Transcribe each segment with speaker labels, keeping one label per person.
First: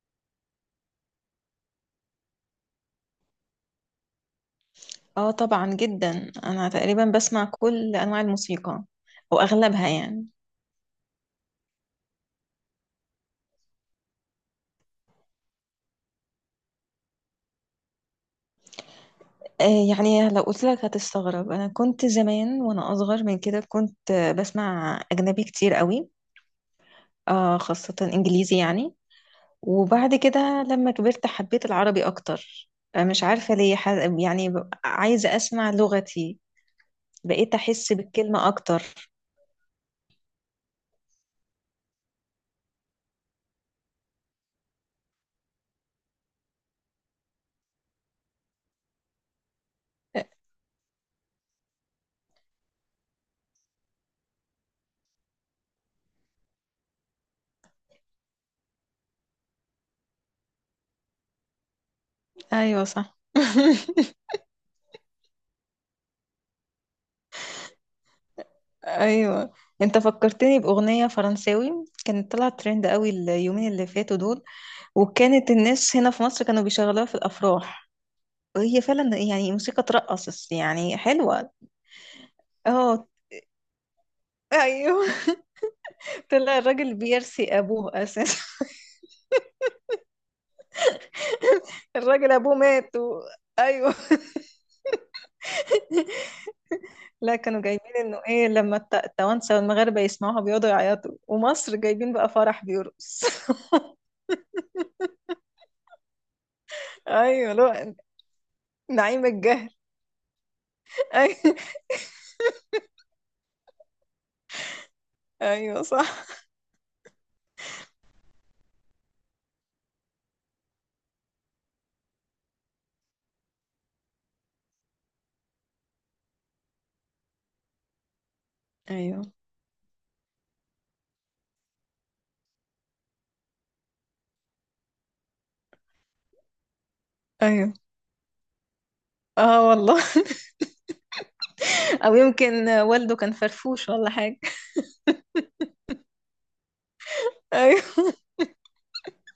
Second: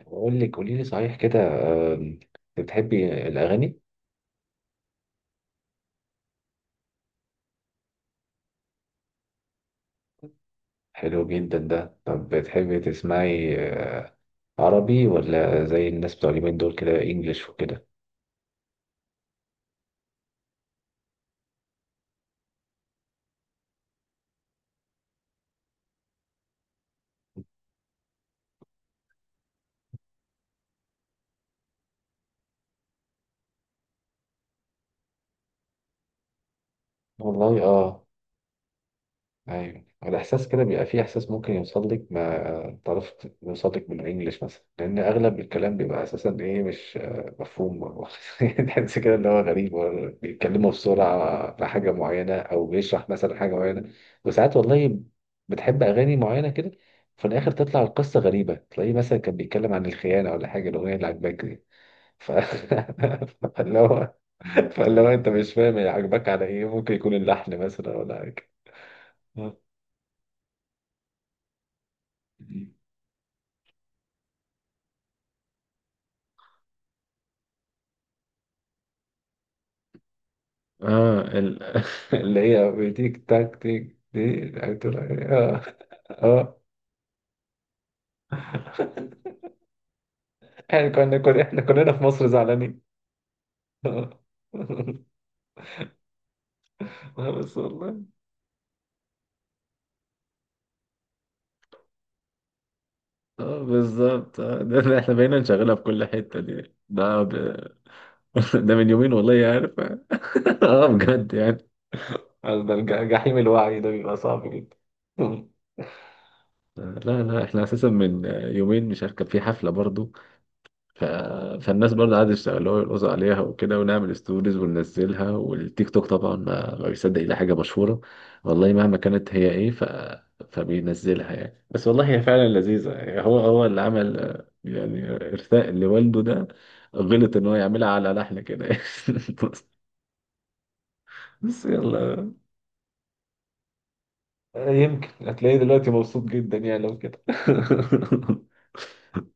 Speaker 1: بقول لك قولي لي صحيح كده. آم، بتحبي الأغاني؟
Speaker 2: اه طبعا جدا، انا تقريبا بسمع كل انواع الموسيقى او اغلبها يعني.
Speaker 1: حلو جدا ده. طب بتحبي تسمعي عربي ولا زي الناس بتوع اليومين دول كده انجلش وكده؟
Speaker 2: يعني لو قلت لك هتستغرب، انا كنت زمان وانا اصغر من كده كنت بسمع اجنبي كتير قوي. خاصة انجليزي يعني. وبعد كده لما كبرت حبيت العربي اكتر. مش عارفة ليه يعني عايزة اسمع لغتي. بقيت
Speaker 1: والله
Speaker 2: احس
Speaker 1: اه.
Speaker 2: بالكلمة اكتر.
Speaker 1: ايوه الاحساس كده بيبقى فيه احساس ممكن يوصل لك ما تعرف يوصل لك بالانجلش مثلا لان اغلب الكلام بيبقى اساسا ايه مش مفهوم يعني تحس كده ان هو غريب. هو
Speaker 2: آه.
Speaker 1: بيتكلموا بسرعه في حاجه معينه او بيشرح مثلا حاجه معينه وساعات والله بتحب اغاني معينه كده في الاخر تطلع القصه غريبه تلاقيه مثلا كان بيتكلم عن الخيانه ولا حاجه الاغنيه اللي عجباك دي. ف...
Speaker 2: ايوه، صح.
Speaker 1: فاللي هو فاللي هو انت مش فاهم هي عجباك على ايه، ممكن يكون اللحن مثلا ولا حاجه.
Speaker 2: ايوه، انت فكرتني باغنيه فرنساوي كانت طلعت ترند قوي اليومين اللي فاتوا دول، وكانت الناس هنا في مصر كانوا بيشغلوها في الافراح، وهي فعلا يعني موسيقى ترقص يعني
Speaker 1: اه
Speaker 2: حلوه.
Speaker 1: ال... اللي هي
Speaker 2: اه،
Speaker 1: بتيك تاك تيك دي بتقول
Speaker 2: ايوه.
Speaker 1: إيه؟ اه. اه
Speaker 2: طلع الراجل بيرثي ابوه اساسا.
Speaker 1: احنا كنا احنا كلنا في مصر
Speaker 2: الراجل ابوه
Speaker 1: زعلانين.
Speaker 2: مات. ايوه.
Speaker 1: اه
Speaker 2: لا،
Speaker 1: بس
Speaker 2: كانوا جايبين
Speaker 1: والله.
Speaker 2: انه ايه لما التوانسه والمغاربه يسمعوها بيقعدوا يعيطوا، ومصر جايبين بقى فرح بيرقص.
Speaker 1: اه بالظبط. ده احنا بقينا نشغلها في كل حتة.
Speaker 2: ايوه، لا.
Speaker 1: ده من يومين
Speaker 2: نعيم
Speaker 1: والله
Speaker 2: الجهل.
Speaker 1: عارف. اه بجد يعني.
Speaker 2: ايوه.
Speaker 1: ده جحيم الوعي ده بيبقى صعب جدا.
Speaker 2: أيوة، صح.
Speaker 1: لا لا، احنا اساسا من يومين، مش عارف، كان في حفلة برضو. ف... فالناس برضه قعدوا يشتغلوها ويرقصوا عليها وكده، ونعمل ستوريز وننزلها. والتيك توك طبعا ما بيصدق إلا حاجة مشهورة والله مهما
Speaker 2: ايوه.
Speaker 1: كانت هي إيه. فبينزلها يعني. بس والله هي فعلا لذيذة يعني. هو اللي عمل يعني إرثاء لوالده، ده غلط إن هو
Speaker 2: ايوه،
Speaker 1: يعملها على لحن كده. بس،
Speaker 2: اه والله.
Speaker 1: بس
Speaker 2: او
Speaker 1: يلا.
Speaker 2: يمكن والده كان فرفوش ولا حاجة.
Speaker 1: يمكن هتلاقيه دلوقتي مبسوط جدا يعني لو كده.
Speaker 2: ايوه.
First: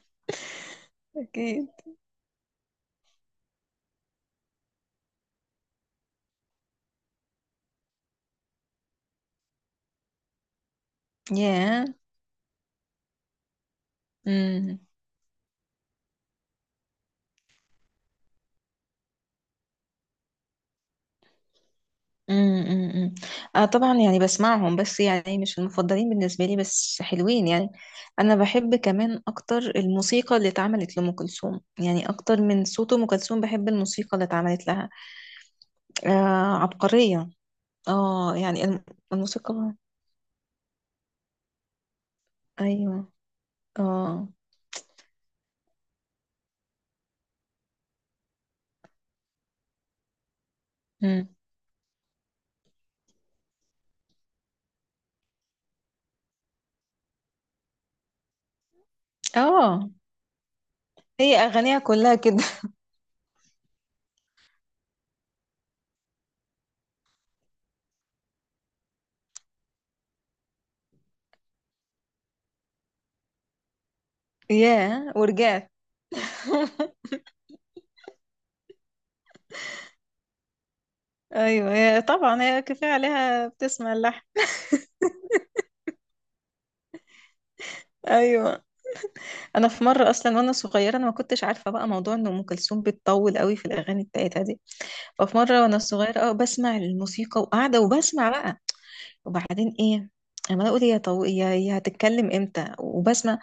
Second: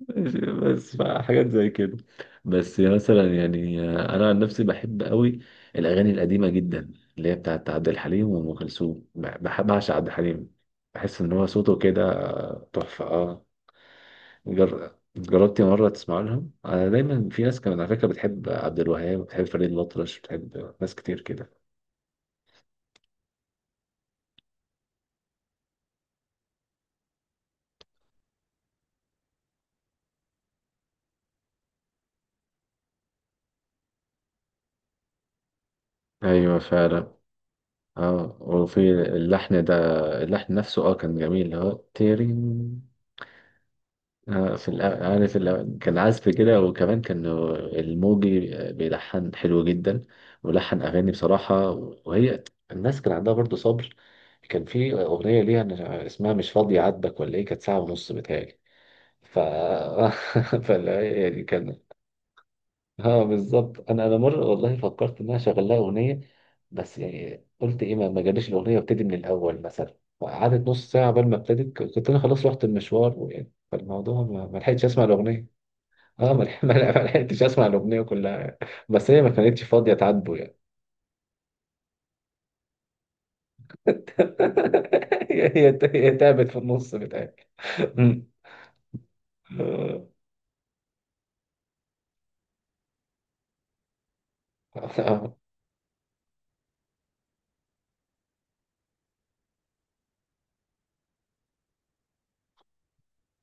Speaker 1: ماشي، بس حاجات
Speaker 2: اكيد.
Speaker 1: زي كده. بس مثلا يعني انا عن نفسي بحب قوي الاغاني القديمه جدا، اللي هي بتاعت عبد الحليم وام كلثوم. بحب بعشق عبد الحليم. بحس ان هو صوته
Speaker 2: ياه.
Speaker 1: كده تحفه، اه.
Speaker 2: امم،
Speaker 1: جربتي مره تسمع لهم؟ انا دايما في ناس كمان على فكره بتحب عبد الوهاب، بتحب فريد الأطرش، بتحب ناس كتير كده.
Speaker 2: امم، امم، اه طبعا، يعني بسمعهم، بس يعني مش المفضلين بالنسبة لي، بس حلوين يعني. انا بحب كمان اكتر الموسيقى اللي اتعملت لأم كلثوم، يعني اكتر من صوت أم كلثوم بحب الموسيقى اللي اتعملت لها. آه،
Speaker 1: ايوه فعلا.
Speaker 2: عبقرية. اه
Speaker 1: اه
Speaker 2: يعني
Speaker 1: وفي اللحن ده،
Speaker 2: الموسيقى.
Speaker 1: اللحن نفسه اه كان جميل، اللي هو تيرين.
Speaker 2: ايوه. اه.
Speaker 1: في عارف كان عزف كده وكمان كان الموجي بيلحن حلو جدا ولحن أغاني
Speaker 2: امم.
Speaker 1: بصراحة. وهي الناس كان عندها برضه صبر. كان في أغنية اسمها مش فاضية عاتبك ولا إيه، كانت ساعة ونص بتهيألي. ف
Speaker 2: اه.
Speaker 1: فلا
Speaker 2: هي
Speaker 1: يعني كان.
Speaker 2: اغانيها كلها كده.
Speaker 1: اه بالظبط. أنا مرة والله فكرت إن أنا أشغل لها أغنية، بس يعني قلت إيه، ما جاليش الأغنية، وابتدي من الأول مثلا قعدت نص ساعة قبل ما ابتدت. كنت أنا خلاص رحت المشوار ويعني فالموضوع ما لحقتش أسمع
Speaker 2: ياه،
Speaker 1: الأغنية.
Speaker 2: ورجعت.
Speaker 1: اه ما لح- ما لحقتش اسمع الاغنيه كلها، بس هي ما كانتش فاضيه تعاتبه يعني.
Speaker 2: ايوه، هي طبعا هي كفايه عليها بتسمع اللحن.
Speaker 1: هي تعبت في النص بتاعي. أمم.
Speaker 2: ايوه. انا في
Speaker 1: آه.
Speaker 2: مره اصلا وانا صغيره، انا ما كنتش عارفه بقى موضوع ان ام كلثوم بتطول قوي في الاغاني بتاعتها دي.
Speaker 1: آه
Speaker 2: ففي مره وانا صغيره بسمع الموسيقى وقاعده وبسمع بقى. وبعدين ايه؟ اما اقول يا يا يا هتتكلم امتى؟ وبسمع.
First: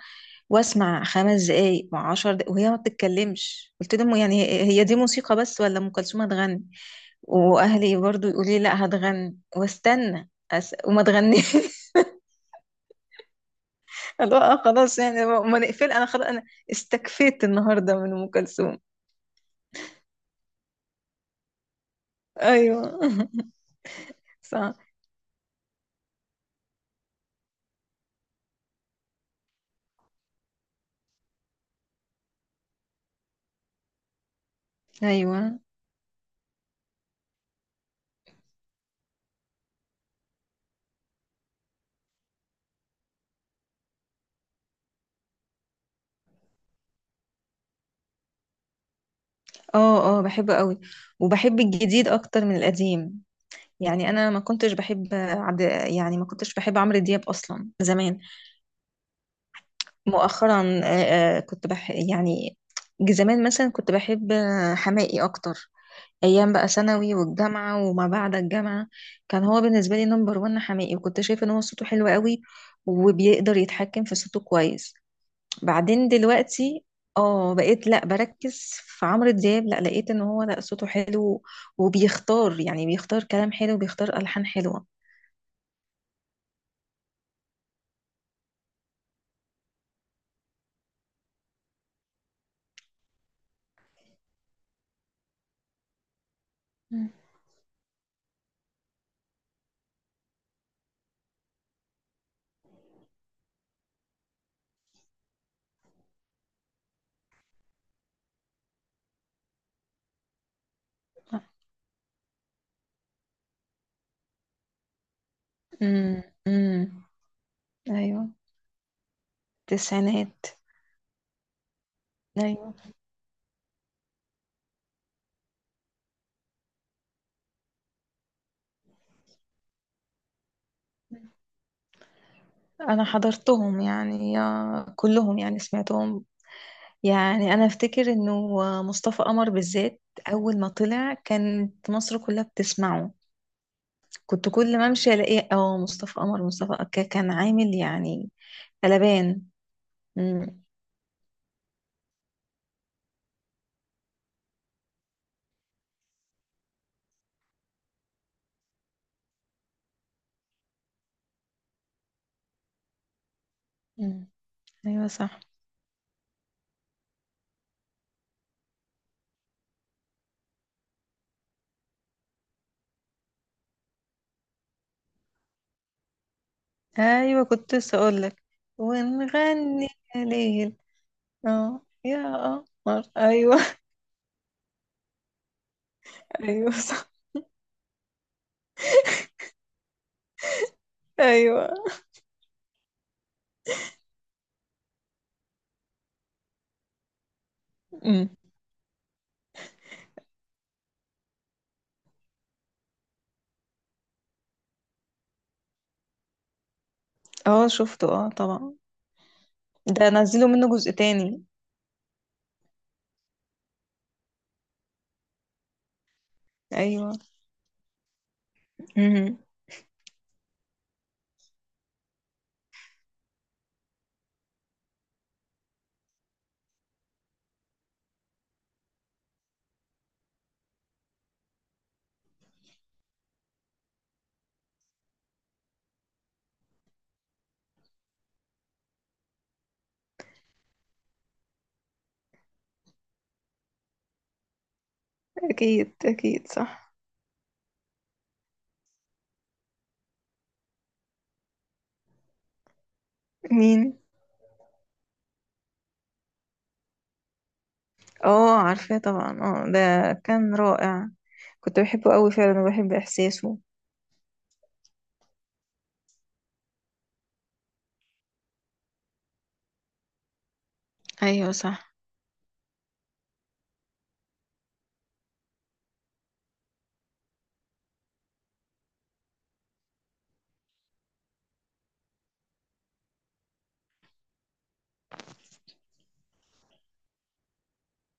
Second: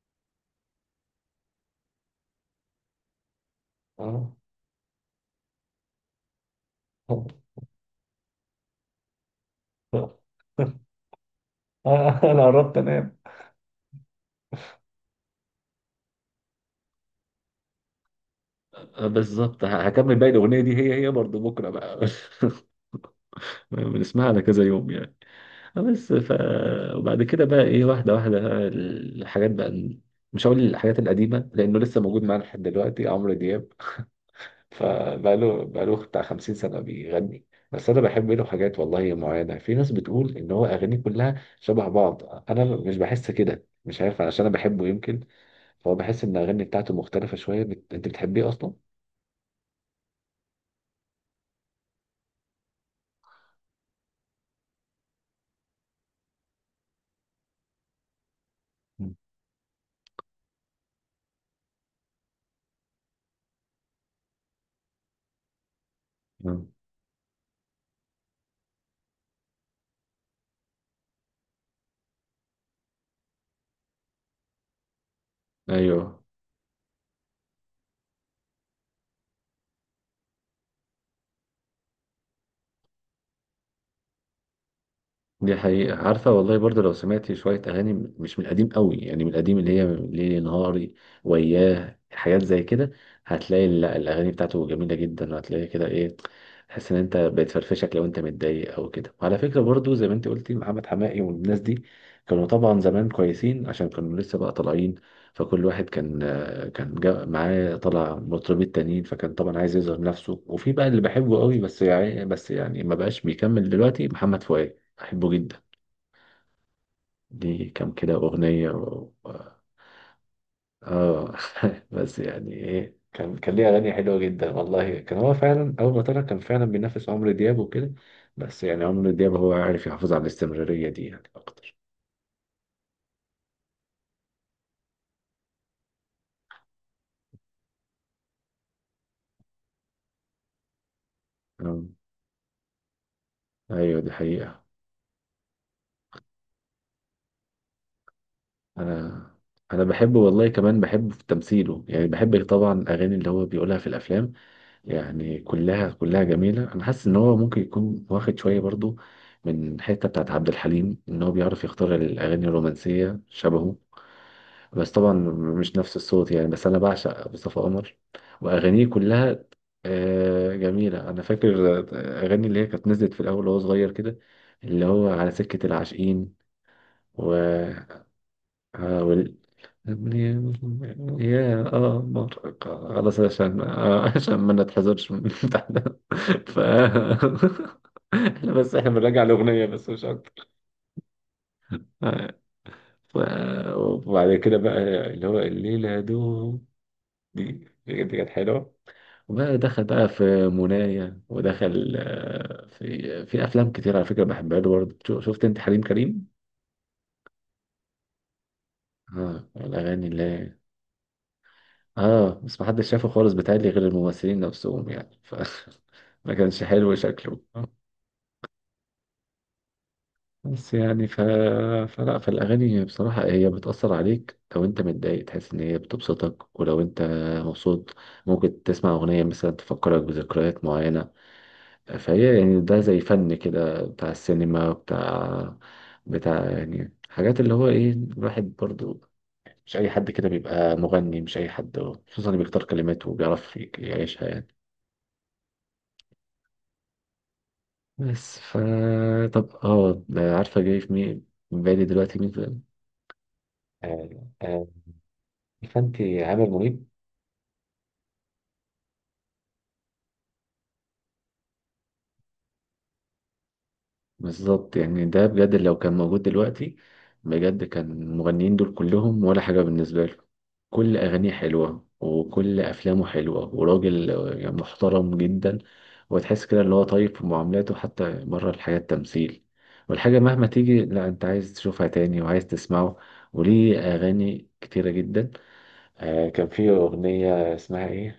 Speaker 2: واسمع 5 دقايق و10 دقايق وهي ما بتتكلمش، قلت لهم
Speaker 1: آه.
Speaker 2: يعني هي هي دي موسيقى بس ولا ام كلثوم هتغني؟ واهلي برضو يقولي لا هتغني،
Speaker 1: آه.
Speaker 2: واستنى وما تغنيش.
Speaker 1: انا قربت انام.
Speaker 2: اللي هو خلاص يعني ما نقفل، انا خلاص، انا استكفيت النهارده من ام كلثوم.
Speaker 1: بالظبط، هكمل باقي الاغنيه دي هي. هي برضه بكره بقى.
Speaker 2: ايوه.
Speaker 1: بنسمعها على كذا
Speaker 2: صح.
Speaker 1: يوم يعني. بس ف، وبعد كده بقى ايه، واحده واحده بقى الحاجات بقى. مش هقول الحاجات القديمه لانه لسه موجود معانا لحد دلوقتي عمرو دياب.
Speaker 2: ايوه،
Speaker 1: فبقاله بتاع 50 سنة بيغني. بس أنا بحب له حاجات والله معينة. في ناس بتقول إن هو أغانيه كلها شبه بعض، أنا مش بحس كده، مش عارف علشان أنا بحبه يمكن، فهو بحس إن الأغاني بتاعته مختلفة شوية. أنت بتحبيه أصلا؟
Speaker 2: اه اه بحبه قوي. وبحب الجديد اكتر من القديم. يعني انا ما كنتش بحب عبد. يعني ما كنتش بحب عمرو دياب اصلا زمان. مؤخرا كنت يعني. زمان مثلا كنت بحب حماقي اكتر. ايام بقى
Speaker 1: مم.
Speaker 2: ثانوي والجامعه وما بعد الجامعه. كان هو بالنسبه لي نمبر وان حماقي، وكنت شايفه ان هو صوته حلو قوي. وبيقدر يتحكم في صوته كويس. بعدين
Speaker 1: ايوه
Speaker 2: دلوقتي اه بقيت لا بركز في عمرو دياب، لا لقيت ان هو لا صوته حلو. وبيختار، يعني بيختار كلام حلو، بيختار الحان حلوه.
Speaker 1: دي حقيقة. عارفة والله برضه لو سمعتي شوية أغاني، مش من القديم قوي، يعني من القديم اللي هي ليلي نهاري وياه، حاجات زي كده، هتلاقي الأغاني بتاعته جميلة جدا، وهتلاقي كده إيه، تحس إن
Speaker 2: مم.
Speaker 1: أنت بتفرفشك لو أنت متضايق أو كده. وعلى فكرة برضه، زي ما أنت قلتي، محمد حماقي والناس دي كانوا طبعا زمان كويسين عشان كانوا لسه بقى طالعين، فكل واحد كان جا معاه طلع مطربين تانيين، فكان طبعا عايز يظهر نفسه. وفي بقى اللي بحبه قوي، بس يعني بس يعني ما بقاش بيكمل دلوقتي، محمد فؤاد بحبه جدا،
Speaker 2: امم، امم.
Speaker 1: ليه كام كده
Speaker 2: ايوه،
Speaker 1: أغنية و...
Speaker 2: التسعينات.
Speaker 1: آه بس يعني
Speaker 2: ايوه،
Speaker 1: إيه، كان ليه أغاني حلوة جدا والله. كان هو فعلا أول ما طلع كان فعلا بينافس عمرو دياب وكده، بس يعني عمرو دياب هو عارف يحافظ على الاستمرارية دي يعني أكتر.
Speaker 2: انا حضرتهم يعني كلهم يعني سمعتهم. يعني انا افتكر انه مصطفى قمر بالذات اول ما طلع كانت
Speaker 1: آم،
Speaker 2: مصر كلها بتسمعه.
Speaker 1: أيوة دي
Speaker 2: كنت
Speaker 1: حقيقة.
Speaker 2: كل ما امشي الاقيه مصطفى قمر، مصطفى قمر. كان عامل يعني
Speaker 1: أنا
Speaker 2: قلبان.
Speaker 1: أنا بحبه والله،
Speaker 2: مم.
Speaker 1: كمان بحبه في تمثيله يعني. بحب طبعا الأغاني اللي هو بيقولها في الأفلام، يعني كلها كلها جميلة. أنا حاسس إن هو ممكن يكون واخد شوية برضو من الحتة بتاعت عبد الحليم، إن هو بيعرف يختار الأغاني الرومانسية شبهه.
Speaker 2: مم.
Speaker 1: بس
Speaker 2: ايوه،
Speaker 1: طبعا
Speaker 2: صح.
Speaker 1: مش نفس الصوت يعني. بس أنا بعشق مصطفى قمر وأغانيه كلها جميلة. أنا فاكر أغاني اللي هي كانت نزلت في الأول وهو صغير كده، اللي هو على سكة العاشقين و...
Speaker 2: ايوه، كنت لسه اقول لك. ونغني يا
Speaker 1: ابني
Speaker 2: ليل،
Speaker 1: يا
Speaker 2: اه
Speaker 1: اه
Speaker 2: يا
Speaker 1: مرهق.
Speaker 2: قمر.
Speaker 1: خلاص
Speaker 2: ايوه.
Speaker 1: عشان عشان ما نتحذرش من الامتحان ف
Speaker 2: ايوه، صح.
Speaker 1: احنا بس، احنا بنراجع الاغنيه بس مش اكتر.
Speaker 2: ايوه.
Speaker 1: آه. ف... وبعد كده بقى، اللي هو الليله دوم، دي دي كانت
Speaker 2: مم.
Speaker 1: حلوه. وبقى دخل بقى في منايا، ودخل في في افلام كتير على فكره بحبها له برضه. شفت انت حليم كريم؟
Speaker 2: اه، شفته، اه طبعا.
Speaker 1: اه
Speaker 2: ده
Speaker 1: الاغاني اللي
Speaker 2: نزلوا
Speaker 1: هي
Speaker 2: منه جزء تاني.
Speaker 1: اه، بس محدش شافه خالص بتهيألي غير الممثلين نفسهم يعني. ف ما كانش حلو
Speaker 2: ايوه.
Speaker 1: شكله.
Speaker 2: مم.
Speaker 1: بس يعني فلا، فالأغاني بصراحة هي بتأثر عليك، لو أنت متضايق تحس إن هي بتبسطك، ولو أنت مبسوط ممكن تسمع أغنية مثلا تفكرك بذكريات معينة. فهي يعني ده زي فن كده بتاع السينما، بتاع يعني حاجات اللي هو إيه. الواحد برضو مش أي حد كده بيبقى مغني، مش أي حد، خصوصا اللي بيختار كلماته وبيعرف يعيشها يعني.
Speaker 2: اكيد، اكيد، صح.
Speaker 1: بس ف، طب اه، عارفة جاي في مين في بالي دلوقتي؟ مين في-
Speaker 2: مين؟
Speaker 1: آه، آه، فانتي عامر منيب.
Speaker 2: اه، عارفاه طبعا، ده كان رائع. كنت بحبه قوي فعلا، وبحب احساسه.
Speaker 1: بالظبط يعني ده بجد لو كان موجود دلوقتي بجد كان المغنيين دول كلهم ولا حاجة بالنسبة له. كل أغانيه
Speaker 2: ايوه،
Speaker 1: حلوة
Speaker 2: صح.
Speaker 1: وكل أفلامه حلوة وراجل يعني محترم جدا، وتحس كده اللي هو طيب في معاملاته حتى بره الحياة التمثيل، والحاجة مهما تيجي لا، أنت عايز تشوفها تاني وعايز تسمعه. وليه أغاني كتيرة جدا. آه كان في أغنية اسمها إيه؟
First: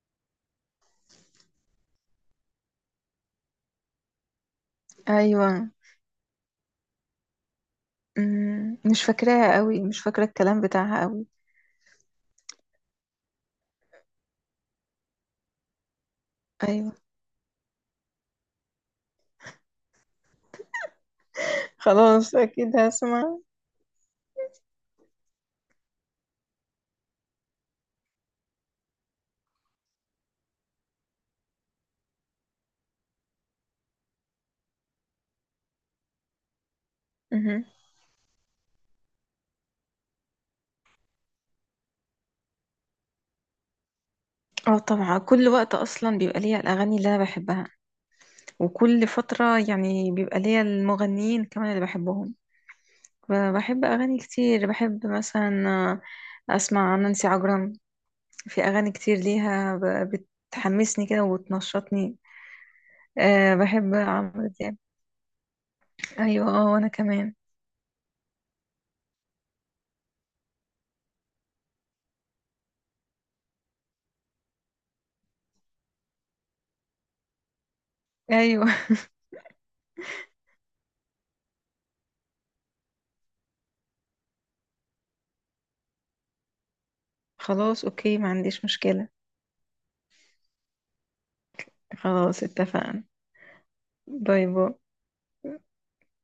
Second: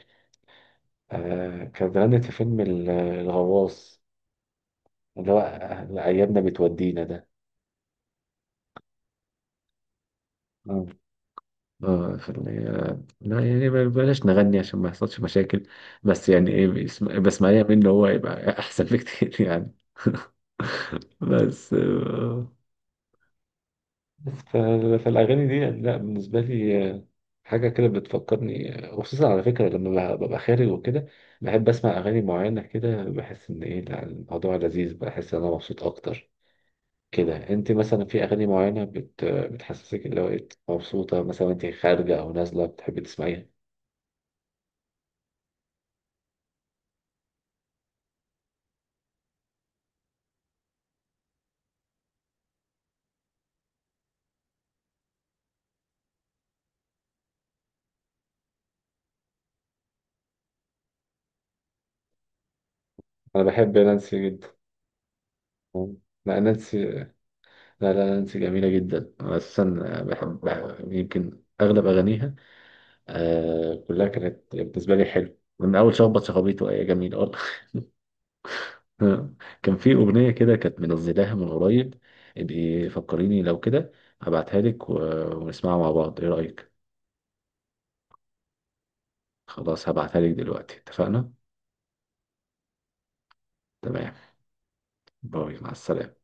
Speaker 1: آه كانت غنت في فيلم الغواص، اللي هو
Speaker 2: ايوه.
Speaker 1: أيامنا بتودينا ده.
Speaker 2: مش فاكراها قوي، مش فاكره الكلام
Speaker 1: اه
Speaker 2: بتاعها قوي.
Speaker 1: اه في لا يعني بلاش نغني عشان ما يحصلش مشاكل، بس يعني ايه،
Speaker 2: ايوه،
Speaker 1: بسمعيها منه هو يبقى احسن بكتير يعني. بس
Speaker 2: خلاص
Speaker 1: آه.
Speaker 2: اكيد هسمع.
Speaker 1: ف، فالأغاني دي لا بالنسبة لي حاجة كده بتفكرني وخصوصا على فكرة لما ببقى خارج وكده بحب أسمع أغاني معينة كده، بحس إن إيه لا، الموضوع لذيذ، بحس إن أنا مبسوط أكتر كده.
Speaker 2: مهم.
Speaker 1: أنت مثلا في أغاني معينة بتحسسك اللي هو إيه مبسوطة، مثلا أنت خارجة أو نازلة بتحبي تسمعيها؟
Speaker 2: اه طبعا، كل وقت اصلا بيبقى ليا الاغاني اللي انا بحبها. وكل فتره يعني بيبقى ليا المغنيين كمان اللي بحبهم. بحب اغاني كتير، بحب مثلا اسمع نانسي عجرم. في اغاني كتير ليها بتحمسني كده وتنشطني.
Speaker 1: أنا بحب
Speaker 2: بحب
Speaker 1: نانسي
Speaker 2: عمرو
Speaker 1: جدا.
Speaker 2: دياب.
Speaker 1: لا
Speaker 2: ايوه، اه،
Speaker 1: نانسي،
Speaker 2: وانا
Speaker 1: لا
Speaker 2: كمان.
Speaker 1: لا نانسي جميلة جدا. أنا أساسا بحب يمكن أغلب أغانيها، آه كلها كانت بالنسبة لي حلوة من أول شخبط شخابيطه، آه جميل أه.
Speaker 2: ايوه.
Speaker 1: كان في أغنية كده كانت منزلاها من قريب، ابقي فكريني لو كده هبعتها لك ونسمعها مع بعض، إيه رأيك؟
Speaker 2: خلاص اوكي، ما عنديش مشكلة.
Speaker 1: خلاص هبعتها لك دلوقتي، اتفقنا؟
Speaker 2: خلاص، اتفقنا.
Speaker 1: تمام.
Speaker 2: باي باي.
Speaker 1: باي مع السلامة.